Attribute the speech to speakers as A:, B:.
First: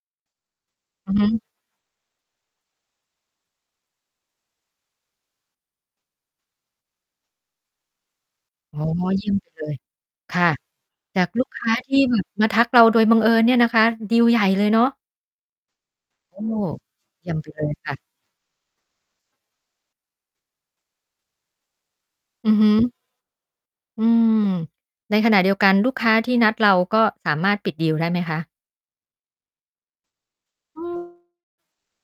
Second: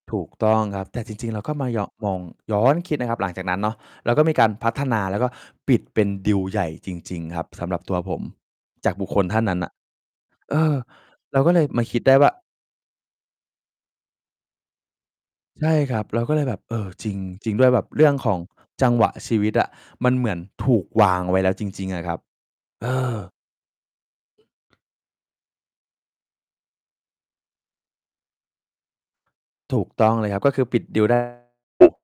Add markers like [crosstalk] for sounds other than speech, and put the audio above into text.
A: ถูกต้องครับ แต่
B: อ
A: จ
B: ือฮ
A: ริง ๆ เร
B: ึ
A: าก็มายอง มองย้อนคิดนะครับหลังจากนั้นเนาะ เราก็มีการพัฒนา แล้วก็ปิดเป็นดีลใหญ่จริง ๆ ครับสำหรับตัวผม
B: อ๋อ
A: จากบุคค
B: เย
A: ล
B: ี่ย
A: ท
B: ม
A: ่าน
B: ไป
A: นั้น
B: เล
A: น่ะ
B: ย ค่ะ
A: เออ
B: จาก
A: เรา
B: ลู
A: ก
B: ก
A: ็เล
B: ค
A: ย
B: ้า
A: มา
B: ท
A: ค
B: ี
A: ิ
B: ่
A: ดได
B: แ
A: ้
B: บ
A: ว
B: บ
A: ่า
B: มาทักเราโดยบังเอิญเนี่ยนะคะ ดีลใหญ่เลยเนาะ
A: ใช่ครับ เราก็
B: โ
A: เ
B: อ
A: ล
B: ้
A: ยแบบ เออ จริง
B: เยี่ยมไป
A: จริง
B: เล
A: ด้วย
B: ย
A: แบบ
B: ค่ะ
A: เรื่องของจังหวะชีวิตอะ มันเหมือนถูกวางไว้แล้วจริง ๆ อะครับ
B: อือฮึ
A: เออ
B: อืม ในขณะเดียวกันลูกค้าที่นัดเรา ก็สามารถปิดดีลได้ไหมคะ?
A: ถูกต้องเลยครับ ก็คือป
B: อ
A: ิด
B: ื
A: ดีล ได้
B: ม
A: [unintelligible]